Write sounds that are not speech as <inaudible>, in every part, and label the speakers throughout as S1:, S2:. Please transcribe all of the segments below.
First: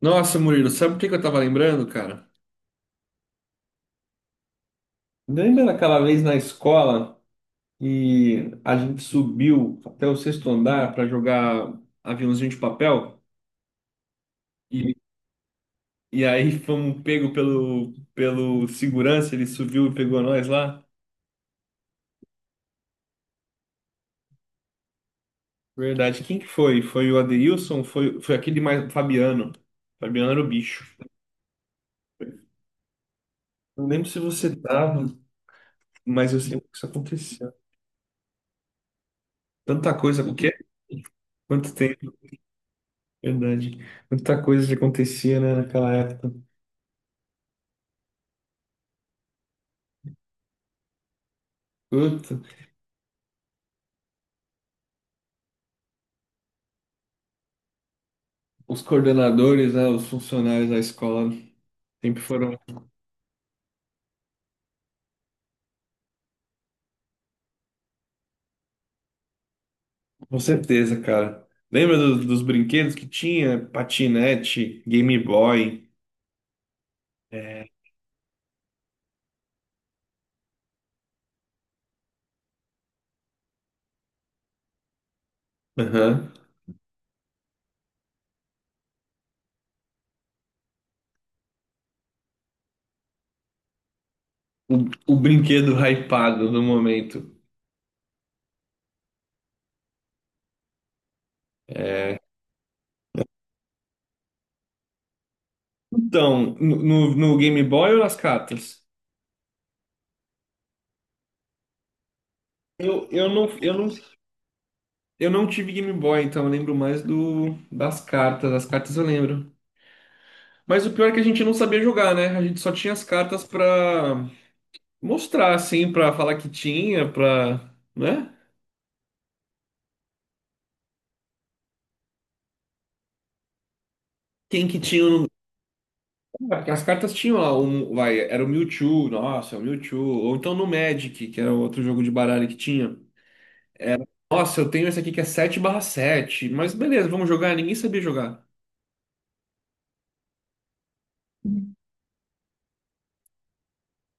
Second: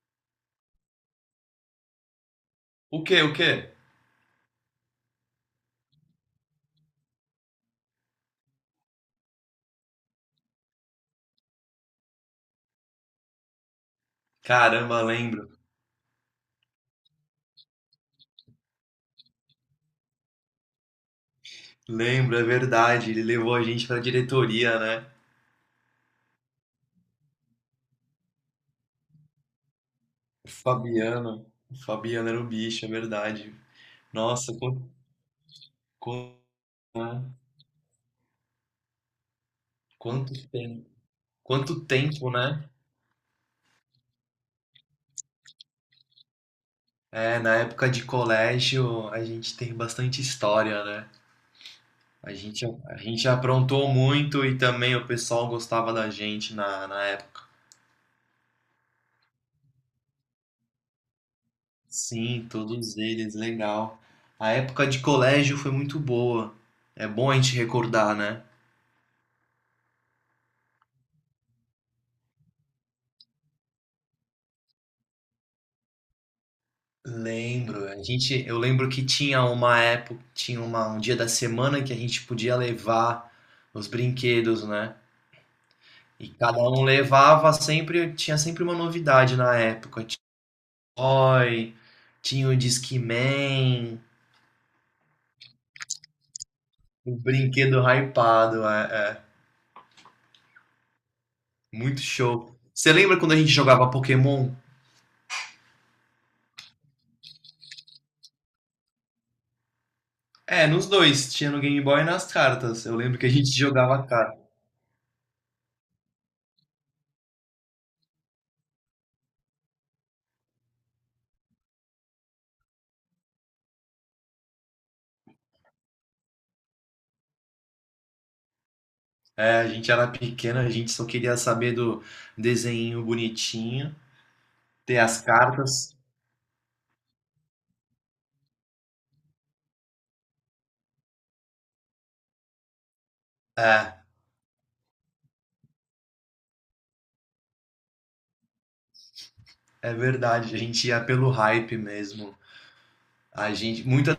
S1: Nossa, Murilo, sabe o que que eu tava lembrando, cara?
S2: O quê? O quê?
S1: Lembra daquela vez na escola e a gente subiu até o sexto andar para jogar aviãozinho de papel? E,
S2: Caramba, lembro.
S1: e aí fomos pego pelo segurança, ele subiu e pegou nós lá?
S2: Lembro, é verdade. Ele levou a gente pra diretoria, né?
S1: Verdade. Quem que foi? Foi o Adeilson? Foi aquele mais Fabiano. Fabiano era o
S2: O
S1: bicho.
S2: Fabiano. O Fabiano era o bicho, é verdade.
S1: Não lembro se você
S2: Nossa, quanto,
S1: tava, mas eu sei que isso aconteceu. Tanta coisa,
S2: quanto
S1: o quê?
S2: tempo.
S1: Quanto
S2: Quanto
S1: tempo,
S2: tempo, né?
S1: verdade. Tanta coisa que acontecia, né, naquela época.
S2: É, na época de colégio a gente tem bastante história, né? A
S1: Puta,
S2: gente, a gente aprontou muito e também o pessoal gostava da gente na época.
S1: os coordenadores, né, os funcionários da escola sempre
S2: Sim,
S1: foram,
S2: todos eles, legal. A época de colégio foi muito boa. É bom a gente recordar, né?
S1: com certeza, cara. Lembra dos brinquedos que tinha? Patinete, Game Boy. É,
S2: Lembro, eu lembro que tinha uma época, um dia da semana que a gente podia levar os brinquedos, né? E
S1: aham.
S2: cada um levava sempre, tinha sempre uma novidade na época. Tinha o Toy, tinha o Discman,
S1: O brinquedo hypado no
S2: o
S1: momento.
S2: brinquedo hypado, é, muito
S1: É.
S2: show. Você lembra quando a gente jogava Pokémon?
S1: Então, no Game Boy ou nas cartas?
S2: É, nos dois, tinha no Game Boy e nas cartas. Eu
S1: Eu,
S2: lembro que
S1: eu
S2: a
S1: não,
S2: gente
S1: eu não,
S2: jogava cartas.
S1: eu não tive Game Boy, então eu lembro mais do, das cartas. As cartas eu lembro. Mas o pior é que a gente não sabia jogar, né? A gente só tinha as cartas pra mostrar assim pra falar que tinha, pra, né?
S2: É, a gente era pequeno, a gente só queria saber do desenho bonitinho,
S1: Quem que
S2: ter
S1: tinha
S2: as
S1: no
S2: cartas.
S1: lugar, porque as cartas tinham lá um, vai, era o Mewtwo, nossa, é o Mewtwo, ou então no Magic, que era outro jogo de baralho que tinha.
S2: É,
S1: Nossa, eu tenho esse aqui que é sete barra sete mas beleza, vamos jogar, ninguém sabia jogar.
S2: é verdade. A gente ia pelo hype mesmo. A gente, muitas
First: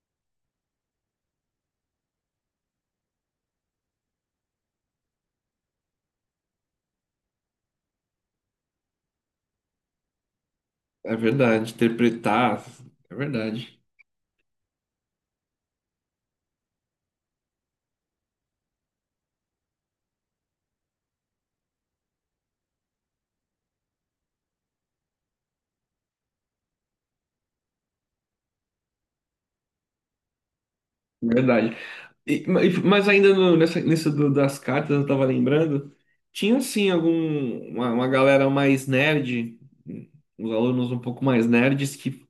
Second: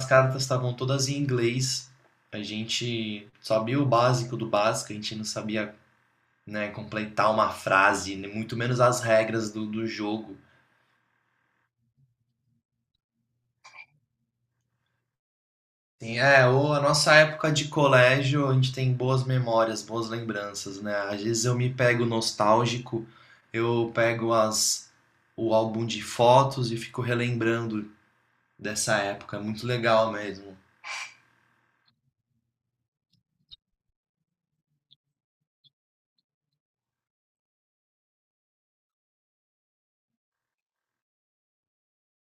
S2: das cartas estavam todas em inglês. A gente sabia o básico do básico, a gente não sabia, né, completar uma frase, nem muito menos as regras do jogo.
S1: É verdade, interpretar, é verdade.
S2: Sim, é, ou a nossa época de colégio, a gente tem boas memórias, boas lembranças, né? Às vezes eu me pego nostálgico, eu pego as o álbum de fotos e fico relembrando dessa época, é muito legal mesmo.
S1: É verdade. E, mas ainda no- nessa, nessa do- das cartas, eu tava lembrando, tinha assim algum uma galera mais nerd, os alunos um pouco mais nerds que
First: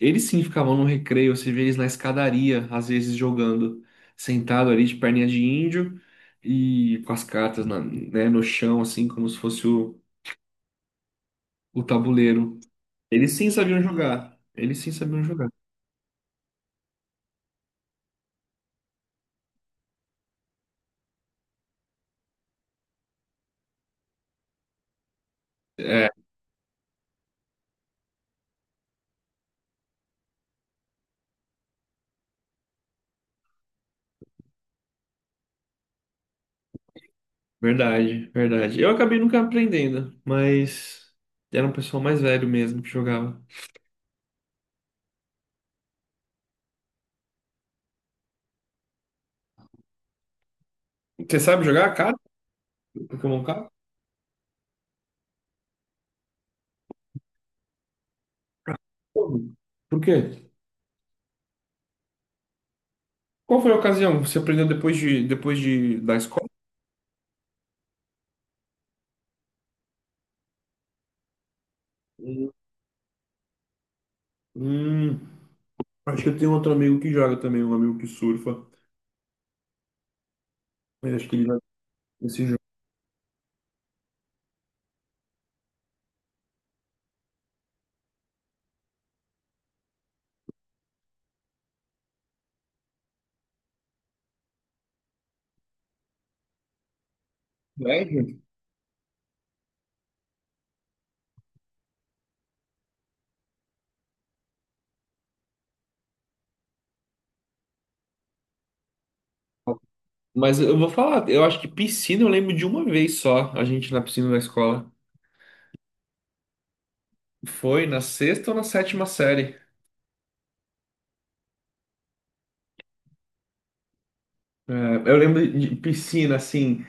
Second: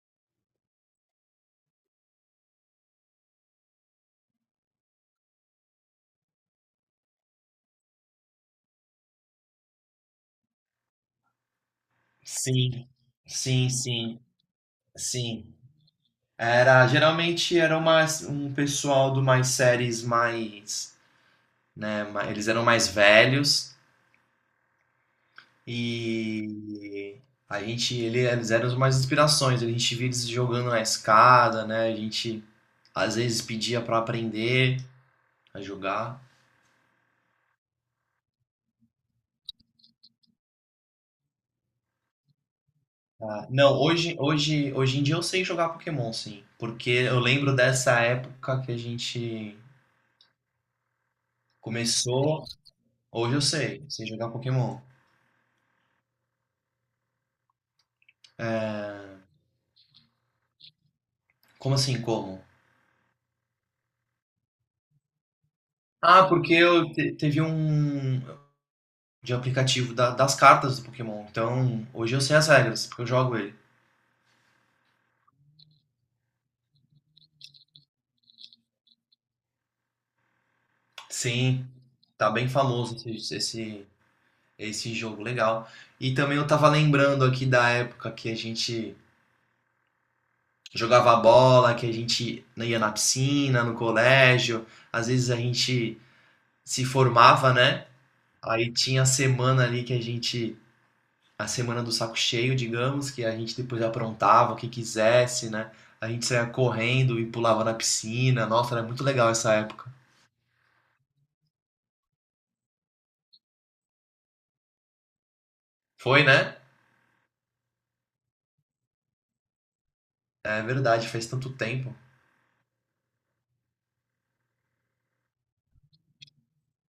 S1: eles sim ficavam no recreio, você vê eles na escadaria, às vezes jogando, sentado ali de perninha de índio e com as cartas na- né, no chão, assim como se fosse o tabuleiro.
S2: Sim,
S1: Eles sim
S2: sim,
S1: sabiam
S2: sim,
S1: jogar. Eles sim sabiam jogar.
S2: sim. Era, geralmente era mais um pessoal de umas séries mais, né, eles eram mais velhos
S1: É,
S2: e eles eram as mais inspirações, a gente via eles jogando na escada, né, a gente às vezes pedia pra aprender a jogar.
S1: verdade, verdade. Eu acabei nunca aprendendo, mas era um pessoal mais velho mesmo que jogava.
S2: Ah, não, hoje em dia eu sei jogar Pokémon, sim, porque eu lembro dessa época que a gente
S1: Você sabe jogar carta?
S2: começou. Hoje eu
S1: Pokémon carta?
S2: sei jogar Pokémon.
S1: Como? Por quê?
S2: Como assim, como?
S1: Qual foi a ocasião? Você aprendeu depois de da
S2: Ah,
S1: escola?
S2: porque teve um de aplicativo das cartas do Pokémon. Então, hoje eu sei as
S1: Hum,
S2: regras, porque eu jogo ele.
S1: hum, acho que eu tenho outro amigo que joga também, um amigo que surfa. Mas acho que ele vai
S2: Sim, tá
S1: esse
S2: bem
S1: jogo.
S2: famoso esse jogo, legal. E também eu tava lembrando aqui da época que a gente jogava bola, que a gente ia na piscina, no colégio. Às vezes a gente se formava, né?
S1: É, gente.
S2: Aí tinha a semana ali que a semana do saco cheio, digamos, que a gente depois aprontava o que quisesse, né? A gente saía correndo e pulava na piscina. Nossa, era muito legal essa época.
S1: Mas eu vou falar, eu acho que piscina eu lembro de uma vez só, a gente na piscina da escola.
S2: Foi, né?
S1: Foi na sexta ou na sétima série.
S2: É verdade, faz tanto tempo.
S1: É, eu lembro de piscina, assim.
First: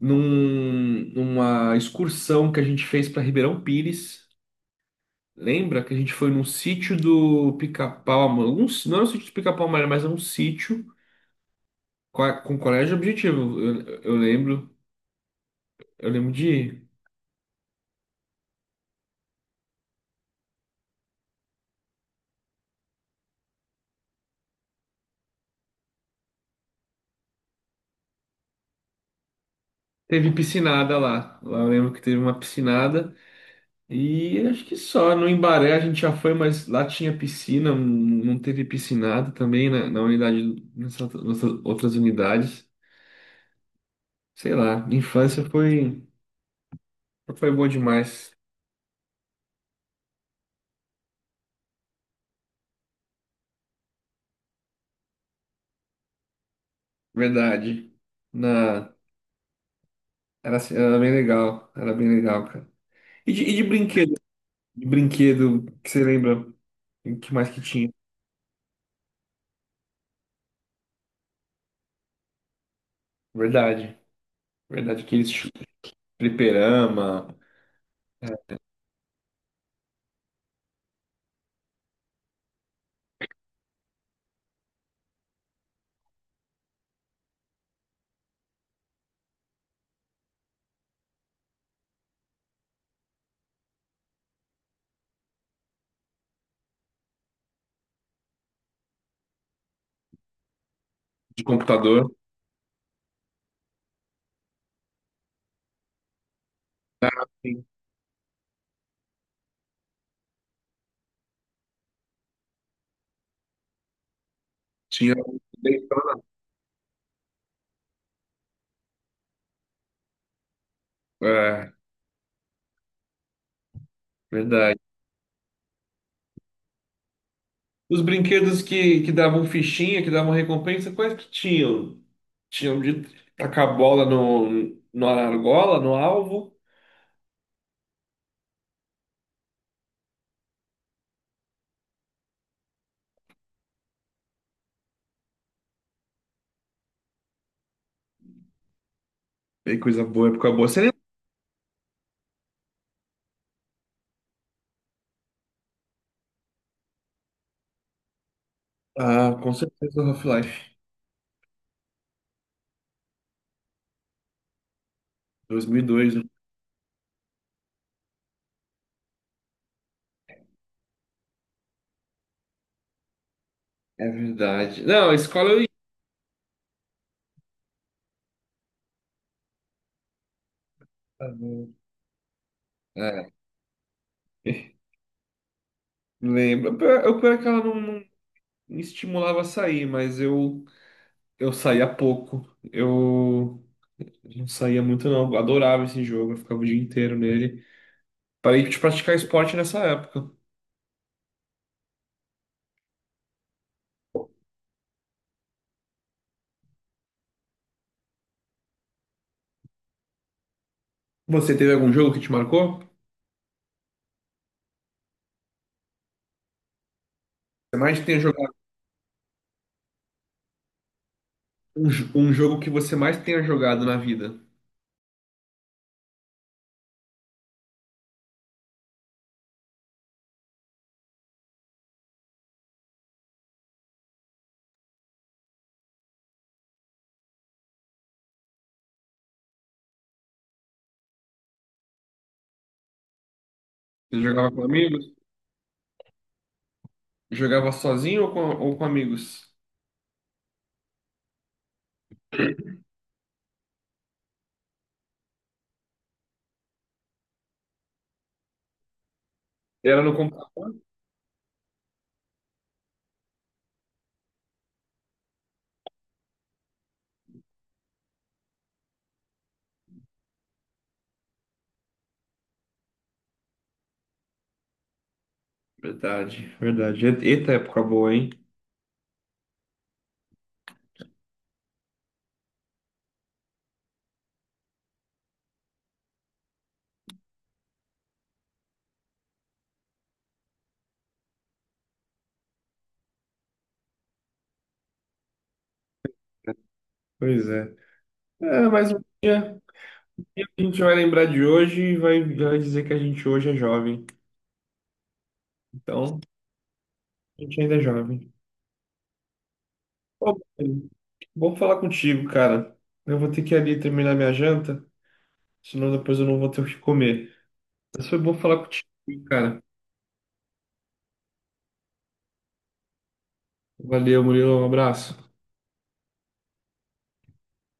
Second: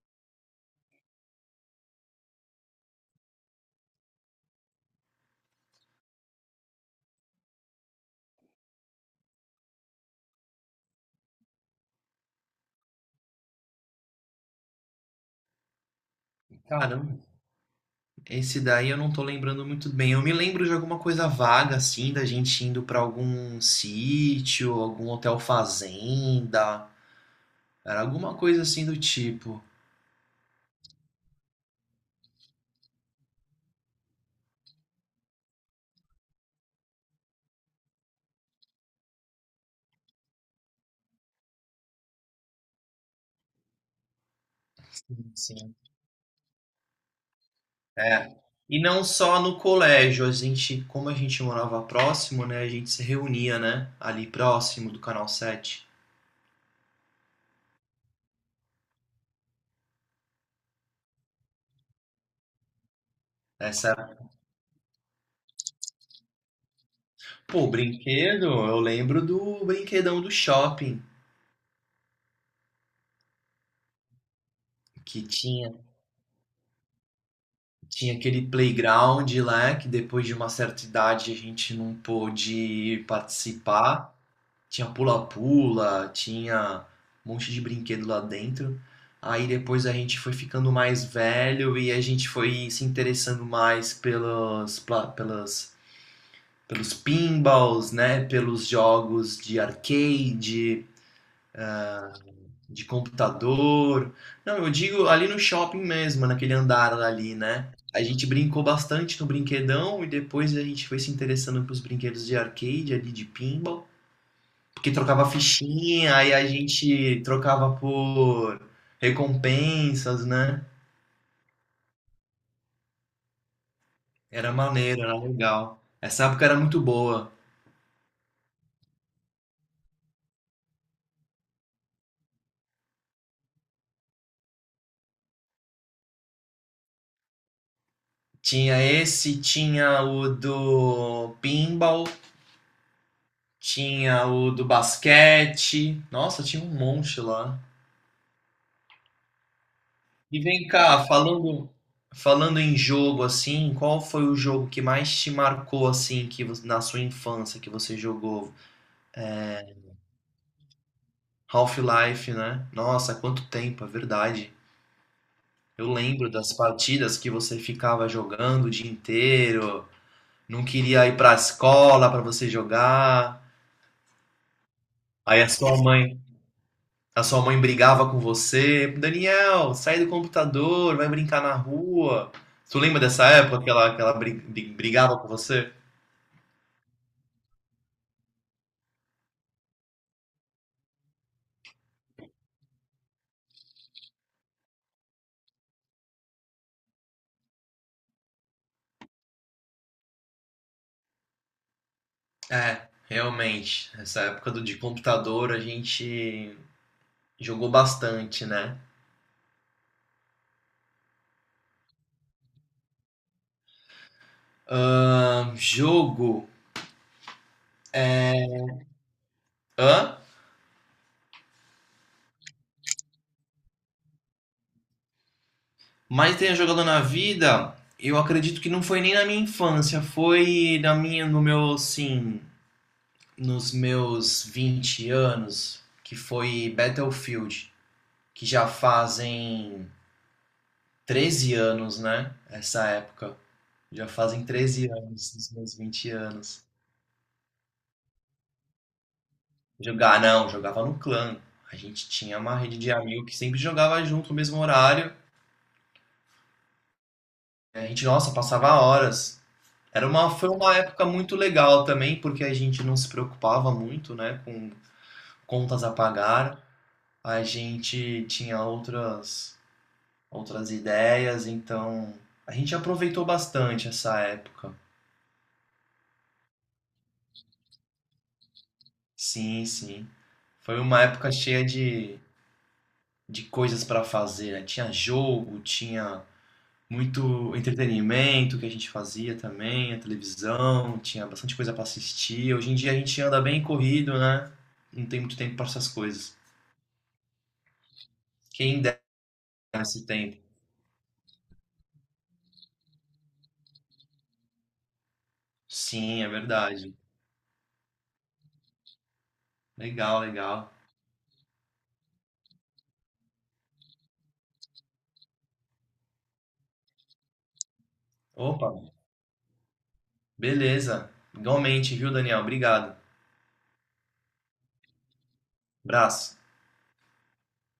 S1: Num- numa excursão que a gente fez para Ribeirão Pires. Lembra que a gente foi num sítio do Pica-Pau Amarelo? Um, s- não era um sítio do Pica-Pau Amarelo, mas era um sítio com, a- com colégio objetivo. Eu lembro, eu lembro de ir.
S2: Caramba, esse daí eu não tô lembrando muito bem. Eu me lembro de alguma coisa vaga, assim, da gente indo pra algum sítio, algum hotel fazenda. Era alguma coisa assim do tipo.
S1: Teve piscinada lá. Lá eu lembro que teve uma piscinada. E acho que só no Embaré a gente já foi, mas lá tinha piscina, não teve piscinada também na, na unidade, nessas outras unidades. Sei lá,
S2: Sim,
S1: infância
S2: sim.
S1: foi, foi boa
S2: É.
S1: demais.
S2: E não só no colégio, a gente, como a gente morava próximo, né, a gente se reunia, né, ali próximo do Canal 7.
S1: Verdade. Na... Era, assim- era bem legal. Era bem legal, cara. E de
S2: Essa,
S1: brinquedo? De brinquedo, que você lembra? O que mais que
S2: pô,
S1: tinha?
S2: brinquedo, eu lembro do brinquedão do shopping,
S1: Verdade. Verdade.
S2: que
S1: Aqueles chu-
S2: tinha,
S1: fliperama,
S2: tinha aquele
S1: é,
S2: playground lá, que depois de uma certa idade a gente não pôde participar. Tinha pula-pula, tinha um monte de brinquedo lá dentro. Aí depois a gente foi ficando mais velho e a gente foi se interessando mais pelos pinballs, né? Pelos jogos de arcade,
S1: de computador.
S2: de computador. Não, eu digo ali no shopping mesmo, naquele andar ali,
S1: Sim.
S2: né? A gente brincou bastante no brinquedão e depois a gente foi se interessando pelos brinquedos de arcade ali, de pinball. Porque
S1: Tinha.
S2: trocava fichinha, aí a gente trocava por recompensas, né?
S1: É,
S2: Era
S1: verdade.
S2: maneiro, era legal. Essa época era muito boa.
S1: Os brinquedos que davam fichinha, que davam recompensa, quais que tinham? Tinham de tacar a bola no, no argola, no alvo.
S2: Tinha esse, tinha o do pinball, tinha o do basquete. Nossa, tinha um monte lá.
S1: Que coisa boa,
S2: E
S1: época boa.
S2: vem
S1: Você lembra?
S2: cá, falando em jogo assim, qual foi o jogo que mais te marcou assim na sua infância que você jogou?
S1: Ah, com certeza Half-Life.
S2: Half-Life, né? Nossa, quanto tempo, é verdade. Eu
S1: 2002, né?
S2: lembro das partidas que você ficava jogando o dia inteiro, não queria ir pra escola pra você jogar.
S1: É verdade. Não, a
S2: Aí
S1: escola eu ia.
S2: a sua mãe brigava com você. Daniel, sai do computador, vai brincar na rua. Tu lembra dessa
S1: Né?
S2: época que
S1: É,
S2: brigava com você?
S1: <laughs> lembro. Pior- Eu pior é que ela não me estimulava a sair, mas eu saía pouco. Eu não saía muito, não. Eu adorava esse jogo, eu ficava o dia inteiro nele. Parei de praticar esporte nessa época.
S2: É, realmente. Essa época de computador a gente jogou bastante, né?
S1: Você teve algum jogo que te marcou?
S2: Jogo.
S1: Você mais tenha jogado
S2: Hã?
S1: um, jo- um jogo que você mais tenha jogado na vida?
S2: Mas tenha jogado na vida, eu acredito que não foi nem na minha infância, foi na minha, no meu, assim, nos meus 20 anos, que foi Battlefield, que já fazem 13 anos, né? Essa época. Já
S1: Você
S2: fazem
S1: jogava com
S2: treze
S1: amigos?
S2: anos, dos meus 20 anos.
S1: Jogava sozinho ou com amigos?
S2: Jogar, não, jogava no clã. A gente tinha uma rede de amigos que sempre jogava junto no mesmo horário. A gente, nossa, passava horas.
S1: Era no
S2: Foi
S1: computador.
S2: uma época muito legal também, porque a gente não se preocupava muito, né, com contas a pagar. A gente tinha outras, outras ideias, então a gente aproveitou bastante essa época.
S1: Verdade, verdade. E- eita época boa, hein?
S2: Sim, sim. Foi uma época cheia de coisas para fazer, né? Tinha jogo, tinha muito entretenimento que a gente fazia também, a televisão, tinha bastante coisa para assistir. Hoje em dia a gente anda bem corrido, né? Não tem muito tempo para essas coisas.
S1: Pois é. É,
S2: Quem
S1: mas
S2: dera esse
S1: um
S2: tempo.
S1: dia a gente vai lembrar de hoje e vai dizer que a gente hoje é jovem. Então,
S2: Sim, é verdade.
S1: a gente ainda é jovem.
S2: Legal,
S1: Ô,
S2: legal.
S1: Bruno, bom falar contigo, cara. Eu vou ter que ir ali terminar minha janta, senão depois eu não vou ter o que comer. Mas foi bom falar
S2: Opa,
S1: contigo, cara.
S2: beleza. Igualmente, viu, Daniel? Obrigado.
S1: Valeu, Murilo. Um abraço.
S2: Abraço.